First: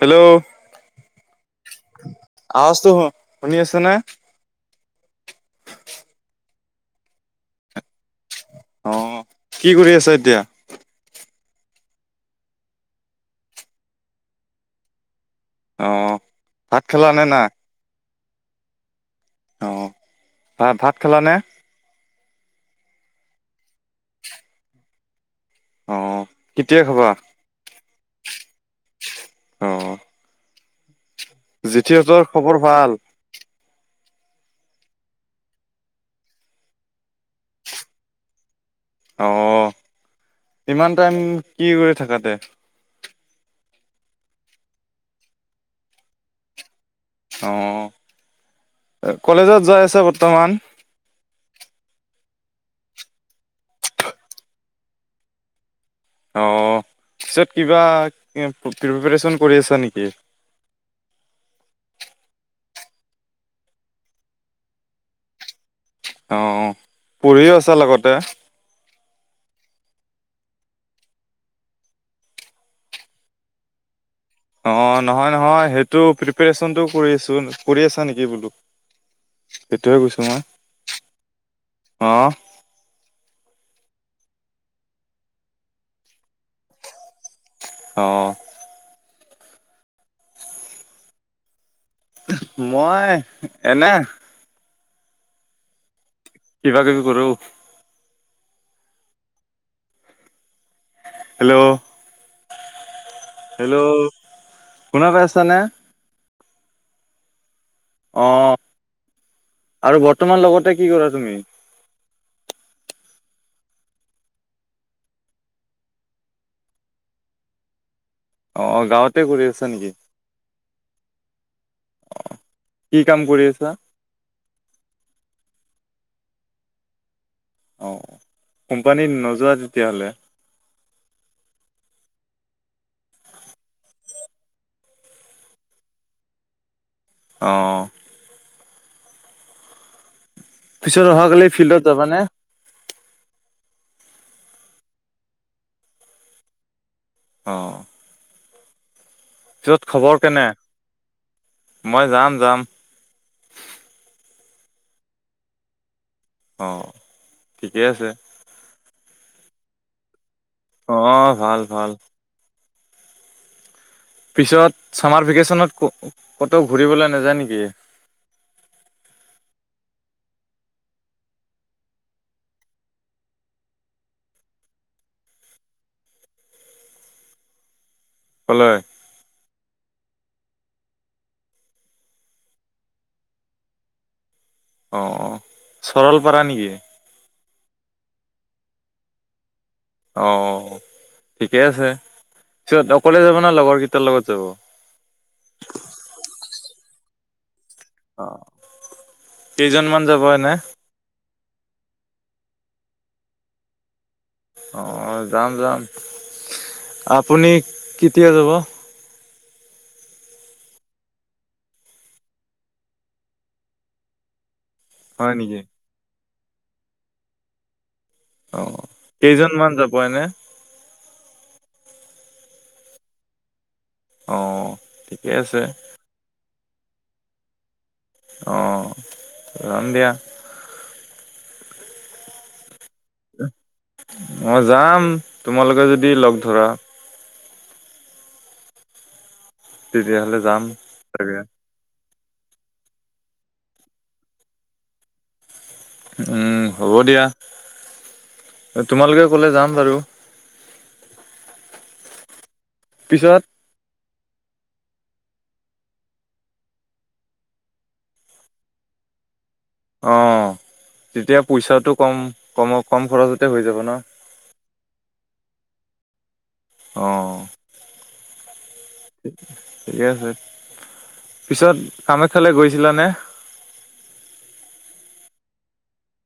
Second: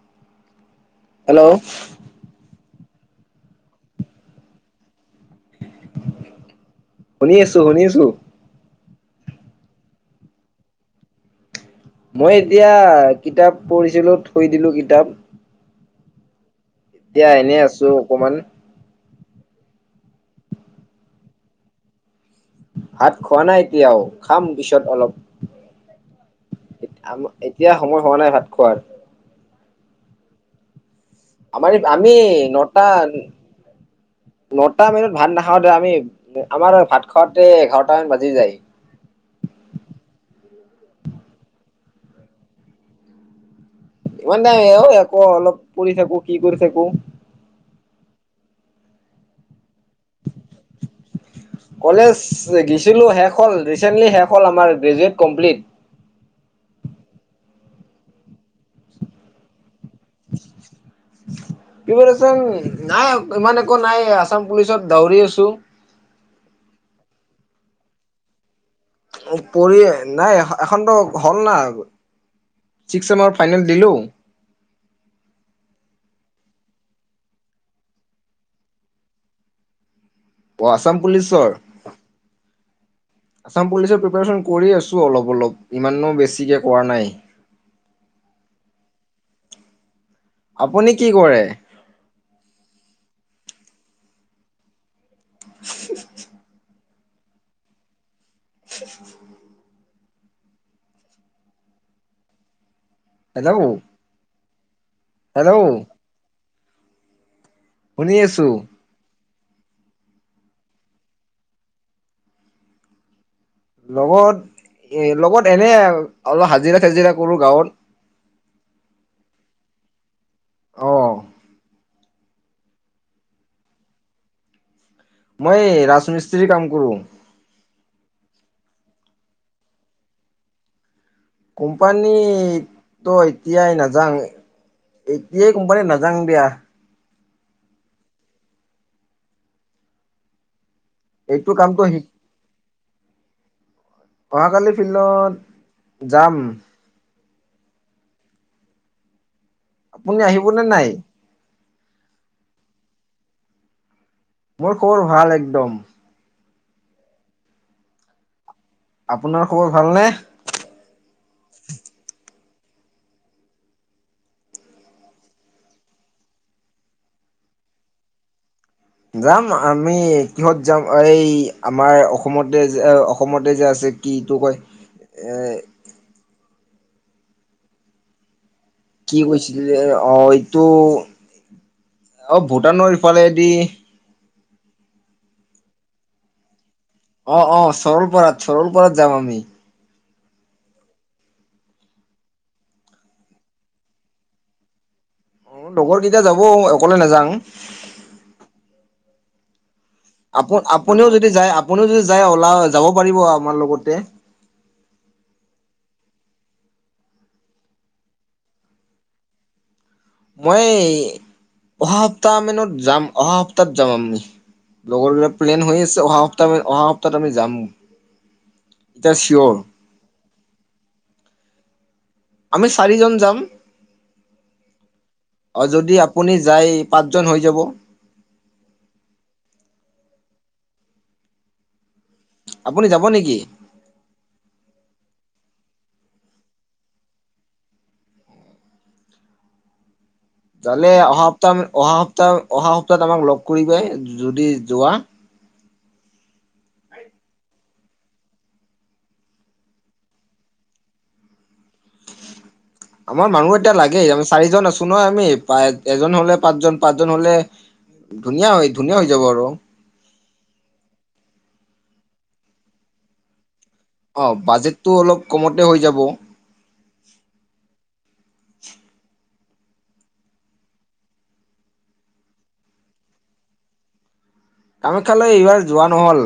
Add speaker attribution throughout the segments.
Speaker 1: Hello.
Speaker 2: Hello.
Speaker 1: আওৱাজতো শুনি আছে নে?
Speaker 2: শুনি আছো শুনি আছো।
Speaker 1: অ কি কৰি আছে এতিয়া?
Speaker 2: মই এতিয়া কিতাপ পঢ়িছিলো থৈ দিলো কিতাপ।
Speaker 1: অ অ।
Speaker 2: এতিয়া এনেই আছো অকমান।
Speaker 1: অঁ ভা ভাত খালা নে?
Speaker 2: ভাত খোৱা নাই এতিয়াও খাম পিছত অলপ।
Speaker 1: অ, কেতিয়া খাবা?
Speaker 2: এতিয়া সময় হোৱা নাই ভাত খোৱাৰ
Speaker 1: অ',
Speaker 2: আমাৰ আমি
Speaker 1: জেঠীহঁতৰ খবৰ
Speaker 2: নটা
Speaker 1: ভাল?
Speaker 2: নটা মানত ভাত নাখাও দে আমি আমাৰ ভাত খোৱাতে এঘাৰটা মান বাজি যায়।
Speaker 1: অ, ইমান টাইম কি কৰি থাকাতে?
Speaker 2: ইমান নাই অ, আকৌ অলপ পৰি থাকো কি কৰি থাকো।
Speaker 1: অ, কলেজত যাই আছে বৰ্তমান?
Speaker 2: কলেজ গেছিলো শেষ হল ৰিচেন্টলি শেষ হ'ল আমাৰ গ্ৰেজুৱেট কমপ্লিট।
Speaker 1: অ, পিছত কিবা প্ৰিপৰেচন কৰি আছা নেকি? ঠ
Speaker 2: কি কচোন নাই ইমান একো নাই আছাম পুলিচত দউৰি আছো।
Speaker 1: অ, পঢ়িও আছে লগতে।
Speaker 2: পৰি নাই এখনতো হ'ল ন। ছিক্স চেমাৰ ফাইনেল দিলো।
Speaker 1: অ, নহয় - নহয় সেইটো প্ৰিপেৰেশ্যনটো কৰি আছো কৰি আছা নেকি বোলো। সেইটোহে গৈছো।
Speaker 2: অ, আছাম পুলিচৰ?
Speaker 1: অ',
Speaker 2: আসাম পুলিচৰ প্ৰিপচন কৰি আছো অলপ - অলপ ইমানো বেছিকে কৰা নাই।
Speaker 1: অ',
Speaker 2: আপুনি কি কৰে।
Speaker 1: মই এনে
Speaker 2: [unintelligible]
Speaker 1: কিবাকিবি কৰো।
Speaker 2: [unintelligible]
Speaker 1: হেল্ল', - হেল্ল', শুনা পায় আছেনে।
Speaker 2: হেল্ল' শুনি
Speaker 1: অ
Speaker 2: আছো।
Speaker 1: আৰু বৰ্তমান লগতে কি কৰা তুমি?
Speaker 2: লগত এ লগত এনে অলপ হাজিৰা চাজিৰা কৰো গাৱত।
Speaker 1: অ, গাৱতে কৰি আছ নেকি?
Speaker 2: অহ ',
Speaker 1: অহ, কি কাম কৰি আছা?
Speaker 2: মই এই ৰাজমিস্ত্ৰী কাম কৰো।
Speaker 1: কোম্পানী নযোৱা তেতিয়লে।
Speaker 2: কোম্পানী এতিয়াই নাজাং। এতিয়াই কোম্পানী নাজাং দিয়া।
Speaker 1: অ', পিছত অহাকালি
Speaker 2: এইটো
Speaker 1: ফিল্ডত
Speaker 2: কামটো
Speaker 1: যাবানে।
Speaker 2: অহাকালি ফিল্ডত যাম।
Speaker 1: অ', য'ত খবৰ
Speaker 2: আপুনি
Speaker 1: কেনে?
Speaker 2: আহিবনে নাই
Speaker 1: মই যাম - যাম।
Speaker 2: মোৰ খবৰ ভাল একদম।
Speaker 1: অ, ঠিকেই আছে।
Speaker 2: আপোনাৰ খবৰ ভালনে?
Speaker 1: অহ, ভাল - ভাল। পিছত ছামাৰ ভেকেশ্যনত ক'তোও ঘূৰিবলৈ নাযায় নেকি?
Speaker 2: যাম আমি কিহত যাম এই আমাৰ অসমতে যে - অসমতে যে আছে কি ইটো কয় এ
Speaker 1: হলে
Speaker 2: কি কৈছিলে অ', এইটো অ', ভূটানৰ ইফালেদি
Speaker 1: অ', চৰলপাৰা নেকি?
Speaker 2: অ', - অ', চৰলপাৰাত চৰল পৰাত যাম আমি
Speaker 1: অ', ঠিকে আছে। চিত অকলে যাব না লগৰ কেইটাৰ লগত যাব?
Speaker 2: অ', লগৰ কেইটা যাব অকলে নাযাঙ।
Speaker 1: অ', কেইজনমান যাব
Speaker 2: আপু
Speaker 1: এনে
Speaker 2: আপুনিও যদি যাই আপুনি
Speaker 1: অ', যাম যাম আপুনি কেতিয়া যাব?
Speaker 2: মই অহা সপ্তাহমানত যাম অহা সপ্তাহত যাম আমি। লগৰবিলাক
Speaker 1: হয় নেকি?
Speaker 2: প্লেন হৈ আছে অহা সপ্তাহ অহা সপ্তাহত আমি যাম।
Speaker 1: অ',
Speaker 2: এতিয়া চিয়ৰ।
Speaker 1: কেইজনমান যাব এনে?
Speaker 2: আমি চাৰিজন যাম।
Speaker 1: অ', ঠিকেই আছে।
Speaker 2: যাই পাঁচজন হৈ যাব।
Speaker 1: অ', যাম দিয়া।
Speaker 2: আপুনি যাব নেকি?
Speaker 1: মই যাম তোমালোকে যদি লগ ধৰা তেতিয়াহ'লে যাম।
Speaker 2: যালে অহা
Speaker 1: তাকে
Speaker 2: সপ্তাহ অহা সপ্তাহ অহা সপ্তাহ অহা সপ্তাহত আমাক লগ কৰিবাই যদি যোৱা
Speaker 1: উম হ'ব দিয়া। তোমালোকে ক'লে যাম বাৰু
Speaker 2: আমাৰ
Speaker 1: পিছত
Speaker 2: মানুহ এতিয়া লাগে আমি চাৰিজন আছো নহয় আমি প এজন হ'লে পাঁচজন পাঁচজন হ'লে ধুনীয়া হয় ধুনীয়া হৈ যাব আৰু
Speaker 1: অ', তেতিয়া পইচাটো‌ কম-কম-কম খৰচতে হৈ যাব ন?
Speaker 2: অ', বাজেটটো অলপ কমতে হৈ যাব।
Speaker 1: অ', ঠিকে আছে। পিছত কামাখ্যালৈ গৈছিলানে?
Speaker 2: কামাখ্যালৈ এইবাৰ যোৱা নহ'ল।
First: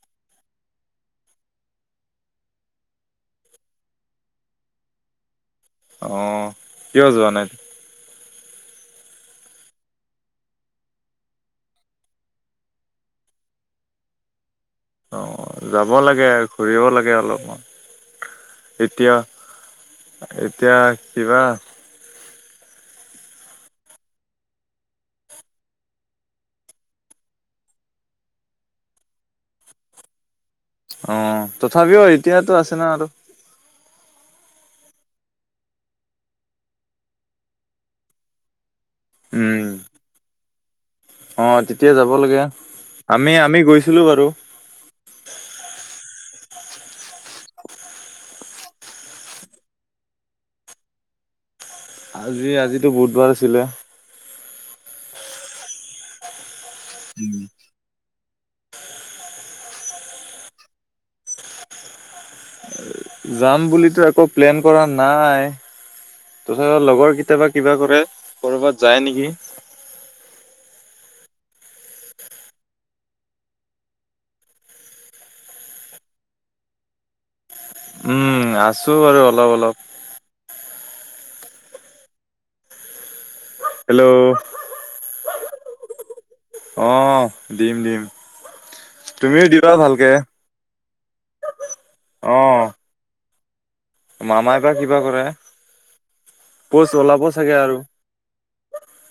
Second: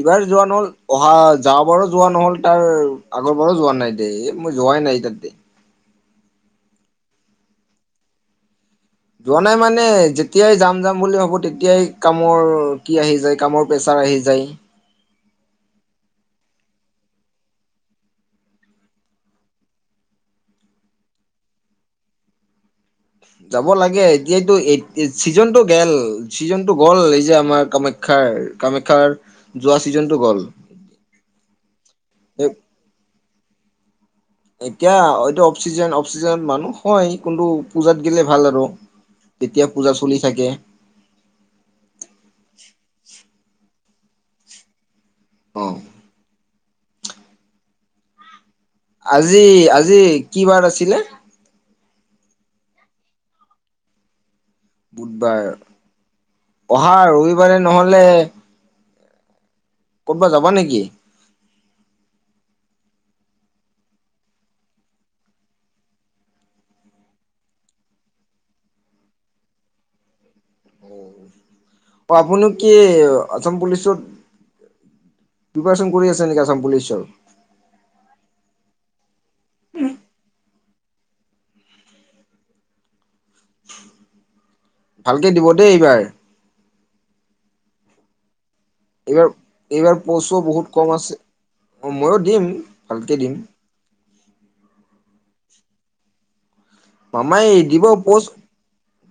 Speaker 2: এইবাৰ যোৱা নহ'ল। অহা যোৱা বাৰো যোৱা নহ'ল তাৰ আগৰ বাৰো যোৱা নাই দে মই যোৱাই নাই তা দে
Speaker 1: অ', কিয় যোৱা নাই?
Speaker 2: যোৱা নাই মানে যেতিয়াই যাম যাম বুলি ভাবো তেতিয়াই কামৰ কি আহি যায় কামৰ পেচাৰ আহি যায়
Speaker 1: অ', যাব লাগে ঘূৰিব লাগে অলপমান এতিয়া-এতিয়া কিবা
Speaker 2: যাব লাগে এতিয়াটো এই ছিজনটো গেল ছিজনটো গ'ল এই যে আমাৰ কামাখ্যাৰ কামাখ্যাৰ যোৱা ছিজনটো গ'ল।
Speaker 1: অ', তথাপিও এতিয়াতো আছে ন আৰু
Speaker 2: এতিয়া হয়টো অফ্সিজেন অফ্সিজেন মানুহ হয় কোনটো পূজাত গ'লে ভাল আৰু
Speaker 1: উম,
Speaker 2: যেতিয়া পূজা চলি থাকে
Speaker 1: অ', তেতিয়া যাব লাগে আমি-আমি গৈছিলো বাৰু।
Speaker 2: অ', আজি-আজি কি বাৰ আছিলে?
Speaker 1: আজি আজিতো বুধবাৰ আছিলে।
Speaker 2: বুধবাৰ অহা ৰবিবাৰে নহ'লে ক'তবা যাবা নেকি?
Speaker 1: যাম বুলিতো একো প্লেন কৰা নাই। তথাপিওঁ লগৰ কেতিয়াবা কিবা কৰে, ক'বাত যায় নেকি।
Speaker 2: অহ' আপুনি কি আছাম পুলিচত প্ৰিপাৰচন কৰি আছে নেকি, আাম পুলিচৰ।
Speaker 1: উম' আছো বাৰু অলপ অলপ। হেল্ল'।
Speaker 2: ভালকে দিব দেই এইবাৰ।
Speaker 1: অহ' দিম দিম।
Speaker 2: এইবাৰ,
Speaker 1: তুমিও দিবা
Speaker 2: এইবাৰ
Speaker 1: ভালকে।
Speaker 2: পচো বহুত কম আছে। অহ, ময়ো দিম
Speaker 1: অ',
Speaker 2: ভালকে দিম।
Speaker 1: মামাই বা কিবা কৰে। প'ষ্ট ওলাব
Speaker 2: মামাই
Speaker 1: চাগে আৰু।
Speaker 2: দিব পষ্ট,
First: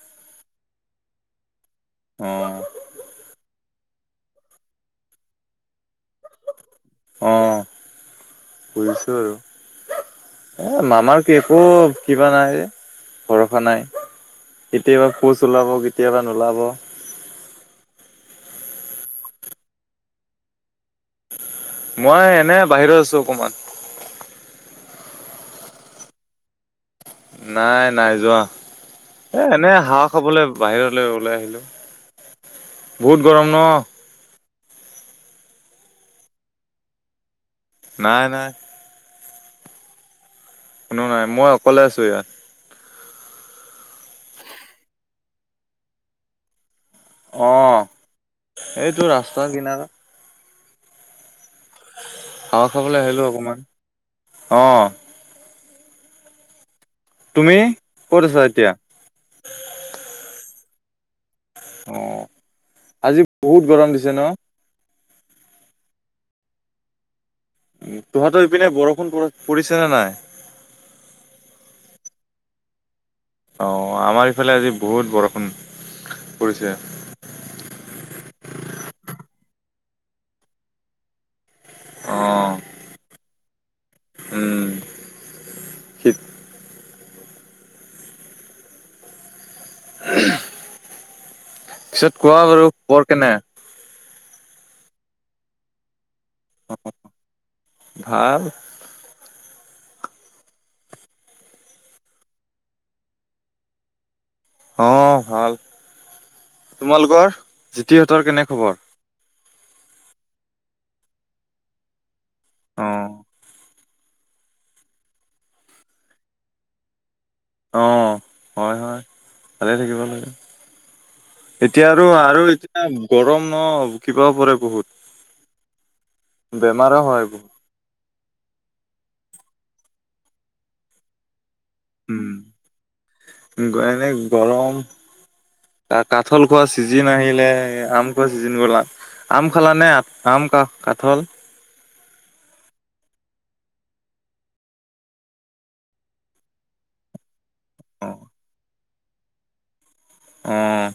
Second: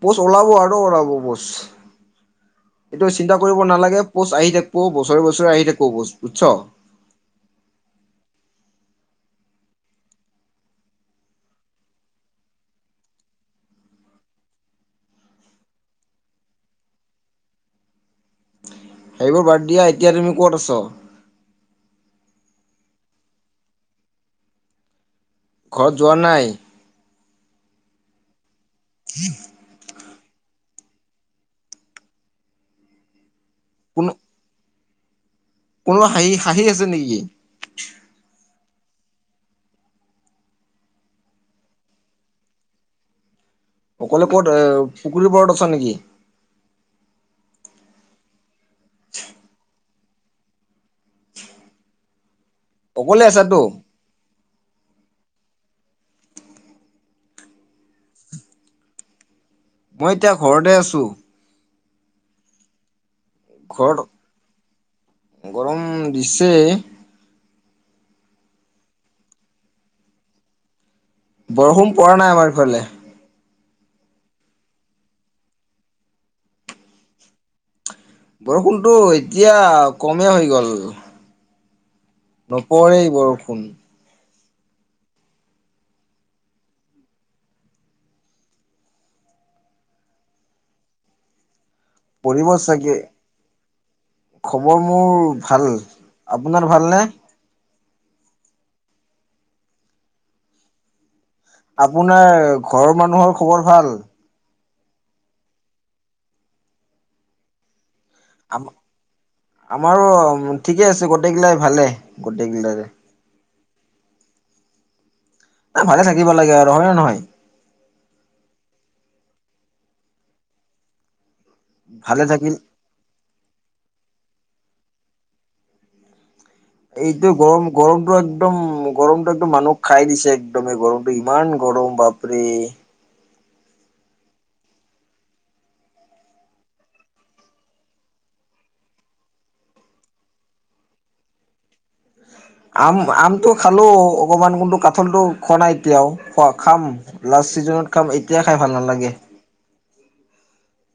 Speaker 2: পষ্ট ওলাব আৰু ওলাব পষ্ট।
Speaker 1: অ',
Speaker 2: এইটো। চিন্তা কৰিব নালাগে, পষ্ট আহি থাকিবো বছৰে বছৰে আহি থাকিব পষ্ট, বুদছ।
Speaker 1: অহ' বুজিছো আৰু। এ মামাৰ একো কিবা নাই, ভৰসা নাই। কেতিয়াবা পষ্ট ওলাব, কেতিয়াবা নোলাব।
Speaker 2: সেইবোৰ বাদ দিয়া, এতিয়া তুমি ক'ত আছ।
Speaker 1: মই এনে বাহিৰত আছো অকমান।
Speaker 2: ঘৰত যোৱা নাই।
Speaker 1: নাই নাই যোৱা। এ এনে হাহ খাবলৈ বাহিৰলৈ ওলাই আহিলোঁ। বহুত গৰম ন।
Speaker 2: কোনো কোনোবা হাঁহি, হাঁহি আছে নেকি?
Speaker 1: নাই নাই। কোনো নাই মই অকলে আছো ইয়াত।
Speaker 2: অকলে ক'ত এ পুখুৰীৰ পৰাৰত আছা নেকি?
Speaker 1: অহ' এইটো ৰাস্তা কিনাৰত। হাৱা খাবলৈ
Speaker 2: অকলে
Speaker 1: আহিলো
Speaker 2: আছাতো
Speaker 1: অকমান, অহ। তুমি ক'ত আছা এতিয়া?
Speaker 2: মই এতিয়া ঘৰতে আছোঁ।
Speaker 1: অহ' আজি বহুত গৰম
Speaker 2: ঘৰত
Speaker 1: দিছে ন।
Speaker 2: গৰম দিছে।
Speaker 1: উম' তহঁতৰ ইপিনে বৰষুণ পৰিছে নে নাই।
Speaker 2: বৰষুণ পৰা নাই আমাৰ ইফালে।
Speaker 1: অহ' আমাৰ ইফালে আজি বহুত বৰষুণ পৰিছে।
Speaker 2: বৰষুণটো এতিয়া কমে হৈ গ'ল।
Speaker 1: অ',
Speaker 2: নপৰেই বৰষুণ।
Speaker 1: উম' শীত পিছত কোৱা
Speaker 2: পৰিব
Speaker 1: বাৰু।
Speaker 2: চাগে
Speaker 1: খবৰ কেনে?
Speaker 2: খবৰ মোৰ ভাল। আপোনাৰ ভালনে?
Speaker 1: ভাল।
Speaker 2: আপোনাৰ ঘৰৰ মানুহৰ খবৰ ভাল।
Speaker 1: অহ' ভাল। তোমালোকৰ জিতিহঁতৰ কেনে
Speaker 2: আম
Speaker 1: খবৰ?
Speaker 2: আমাৰো ঠিকে আছে। গোটেইগিলাই ভালে গোটেইগিলাৰে।
Speaker 1: অ',
Speaker 2: এ ভালে থাকিব লাগে আৰু হয় নে নহয়।
Speaker 1: অহ' হয় হয়। ভালেই থাকিব লাগে। এতিয়া আৰু,
Speaker 2: ভালে
Speaker 1: আৰু
Speaker 2: থাকিল
Speaker 1: এতিয়া গৰম ন কিবা পৰে। বহুত। বেমাৰো হয়
Speaker 2: এইটোয
Speaker 1: বহুত।
Speaker 2: গৰম গৰমতটো একদম গৰমতটো একদম মানুহ খাই দিছে, একদমেই গৰমটো ইমান গৰম বাপৰে।
Speaker 1: এনেই গৰম। ত' কাঠল খোৱা চিজিন আহিলে, আম খোৱা চিজিন বলা আম খালাানে? আম, কা, কাঠল।
Speaker 2: আম, আমটো খালোঁ অকণমান। কিন্তু কাঠলটো খোৱা নাই এতিয়াও, খোৱা, খাম লাষ্ট ছিজনত খাম। এতিয়াই খাই ভাল নালাগে।
Speaker 1: উম।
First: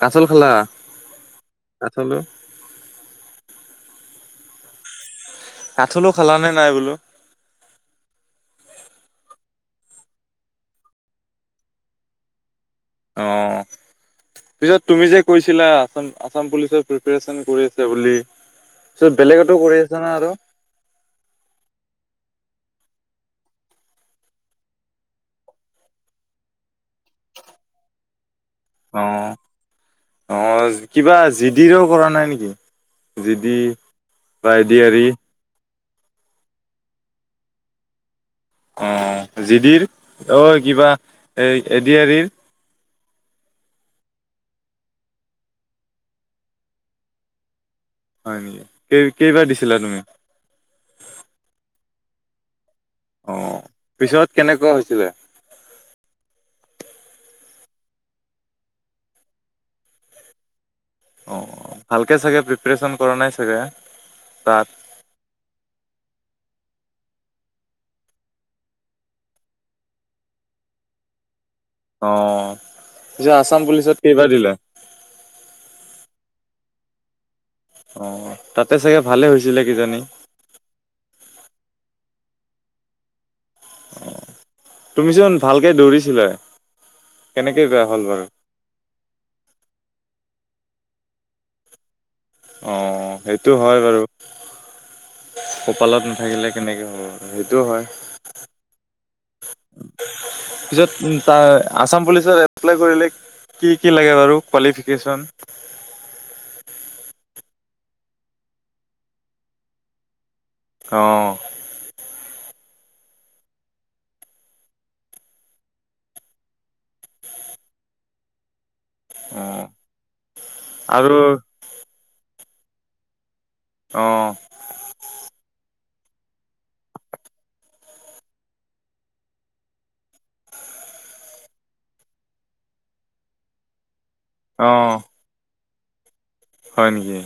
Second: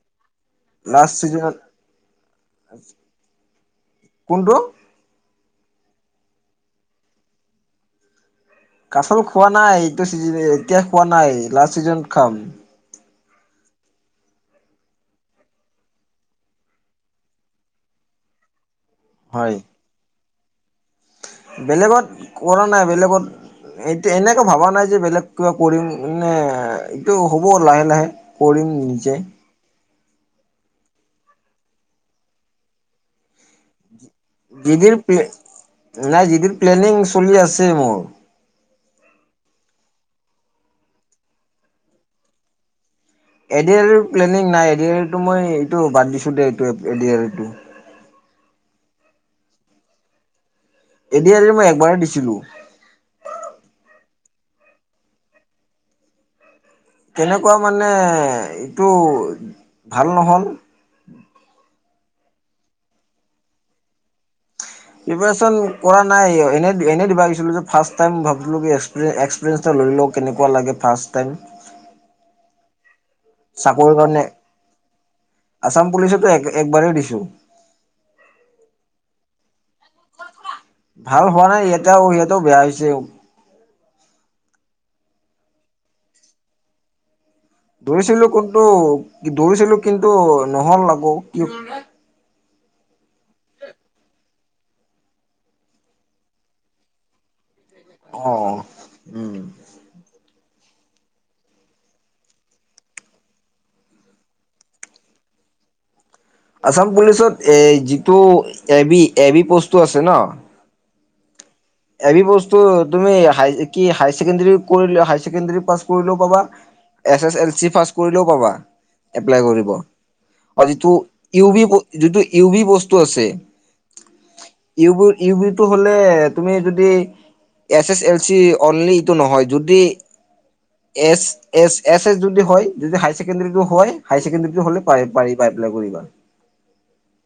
Speaker 1: [unintelligible] [unintelligible] খালা?
Speaker 2: লাষ্ট চিজনত
Speaker 1: [unintelligible]
Speaker 2: কোনটো?
Speaker 1: কাঠলো খালা নে নাই বোলো?
Speaker 2: কাঠল খোৱা নাই, এইটো চিজন। এতিয়া খোৱা নাই। লাষ্ট চিজনত খাম।
Speaker 1: অ'। পিছত তুমি যে কৈছিলা, আচাম, আচাম পুলিচৰ প্ৰিপেৰেচন কৰি আছে বুলি। সো,
Speaker 2: হয়
Speaker 1: বেলেগতো কৰি আছা না আৰু?
Speaker 2: বেলেগত, কৰা নাই। বেলেগত ও, এতিয়া এনেকে ভবা নাই যে, বেলেগ কিবা কৰিম নে? এইটো হ'ব লাহে লাহে। কৰিম নিজে।
Speaker 1: অ', অ', কিবা জি ডিৰেো কৰা নাই নেকি? জি ডি বা এডি
Speaker 2: দিদিৰ
Speaker 1: এৰি।
Speaker 2: নাই দিদিৰ প্লানিং চলি আছে মোৰ।
Speaker 1: অ' জিডিৰ অ' কিবা তই এ এড এৰি।
Speaker 2: এডি আৰ প্লেনিং নাই এ আৰটো মই এইটো বাদ দিছো দে এটো।
Speaker 1: হয় নেকি? কেই কেইবাৰ দিছিলা তুমি?
Speaker 2: এডি আৰু মই একবাৰেই দিছিলো।
Speaker 1: অ' পিছত কেনেকুৱা হৈছিলে?
Speaker 2: তেনেকুৱা মানে এইটো ভাল নহ'ল।
Speaker 1: অ' ভালকে চাগে প্ৰিপৰেচন কৰা নাই চাগে তাত
Speaker 2: প্ৰিপৰে্যন কৰা নাই এনে এনে দিবাাগিছিলো যে ফাৰ্ষ্ট টাইম ভাবো কি এক্সপিৰিয়েঞ্চৰ লৰি লও কেনেকুৱা লাগে ফাৰ্ষ্ট টাইম।
Speaker 1: অ'। পিছে আছাম
Speaker 2: চাকৰিৰ
Speaker 1: পুলিচত
Speaker 2: কাৰণে?
Speaker 1: কেইবাৰ দিলা?
Speaker 2: আছাম পুলিচতো এক একবাৰেই দিছো।
Speaker 1: অ' তাতে চাগে ভালে হৈছিলে কিজানি।
Speaker 2: ভাল হোৱা নাই ইয়াতেও সিয়াতেও বেয়া হৈছে।
Speaker 1: অ' তুমিচোন ভালকে দৌৰিছিলা। কেনেকে বেয়া হ'ল বাৰু?
Speaker 2: দৌৰিছিলো কিন্তু দৌৰিছিলো কিন্তু নহল আাগৌ কি
Speaker 1: অ' সেইটো হয় বাৰু। কপালত নাথাকিলে কেনেকে হ'ব সেই
Speaker 2: অ' উম।
Speaker 1: পিছত ত আছাম পুলিচত এপ্লাই কৰিলে? কি কি লাগে বাৰু কোৱালিফিকেশ্যন?
Speaker 2: আছাম পুলিচত এই যিটো এ এ বি পস্তু আছে ন।
Speaker 1: অ'।
Speaker 2: এবি বস্তু তুমি কি হ ছেকেণ্ডৰী কৰিলে হ ছেকেণ্ডাৰী পাছ কৰিলেও পাবা। S S L C pass কৰিলেও পাবা। এপলাই
Speaker 1: অ
Speaker 2: কৰিব আৰু যিটো ই বি যিটো ই বি বস্তু আছে।
Speaker 1: অ
Speaker 2: ই বি ইউ বিটো হলে তুমি যদি S S L C only এইটো নহয় যদি এ এ এ এছ যদি হয় যদি হাই ছেকেণ্ডাৰী য হয়। হাই ছেকেণ্ডাৰী
Speaker 1: অ
Speaker 2: হলে পাৰিব পপাই কৰিবা।
Speaker 1: হয় নেকি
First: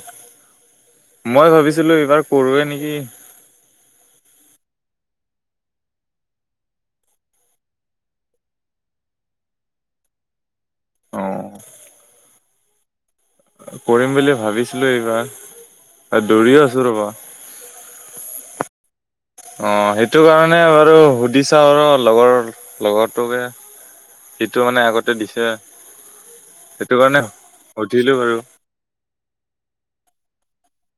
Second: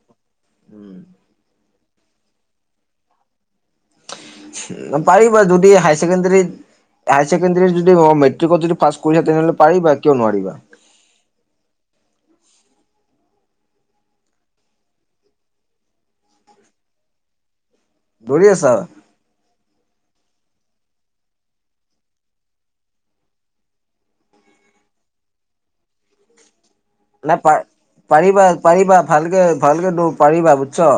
Speaker 1: মই ভাবিছিলো এইবাৰ কৰোৱে নেকি।
Speaker 2: পাৰিবা যদি হাই ছেকেণ্ডৰীত হায়াৰ ছেকেণ্ডাৰী যদি মেট্ৰিকত যদি পাছ কৰিছা তেনেহলে পাৰিবা। কিয় নোৱাৰিবা?
Speaker 1: অ'। কৰিম বুলি ভাবিছিলো এইবাৰ আৰু দৌৰিও আছো ৰ'বা।
Speaker 2: দৌৰি আছা?
Speaker 1: অ' সেইটো কাৰণে বাৰু সুধিছা আৰু লগৰ লগৰটোকে। সিটো মানে আগতে দিছে। কাৰণে
Speaker 2: ন প
Speaker 1: সুধিলো বাৰু
Speaker 2: পাৰিবা পাৰিবা ভালকে ভালকে পাৰিবা বুজছ।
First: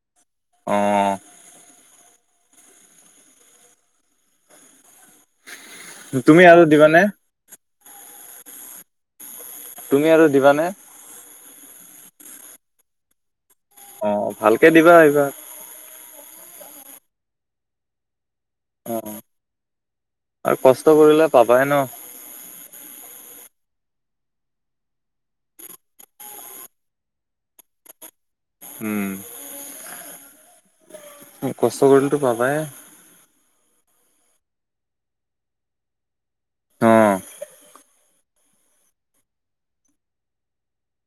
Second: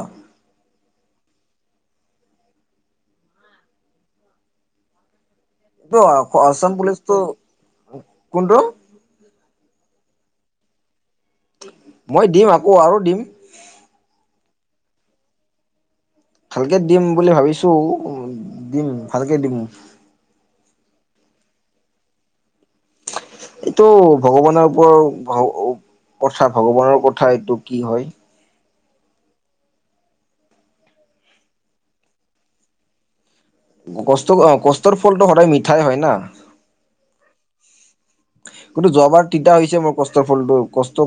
Speaker 1: অ'।
Speaker 2: কোনটো
Speaker 1: তুমি আৰু
Speaker 2: আছাম
Speaker 1: দিবানে
Speaker 2: পুলিচটো? কোনটো?
Speaker 1: তুমি আৰু দিবানে?
Speaker 2: মই দিম আকৌ আৰু দিম।
Speaker 1: অ' ভালকে দিবা আহিবা।
Speaker 2: ভালকে দিম বুলি ভাবিছো দিম
Speaker 1: অ
Speaker 2: ভালকে দিম।
Speaker 1: আৰু কষ্ট কৰিলে পাবাই ন।
Speaker 2: এইটো ভগৱানৰ ওপৰত ব ও কথা ভগৱানৰ কথা এইটো কি হয়।
Speaker 1: উম। কষ্ট কৰিলেতো পাবাই।
Speaker 2: কষ্ট কৰা, কষ্টৰ ফলটো সদায় মিঠাই হয় না।
Speaker 1: অ
Speaker 2: কিন্তু যোৱা বাৰ তিতা হৈছে মোৰ কষ্টৰ ফলটো কষ্ট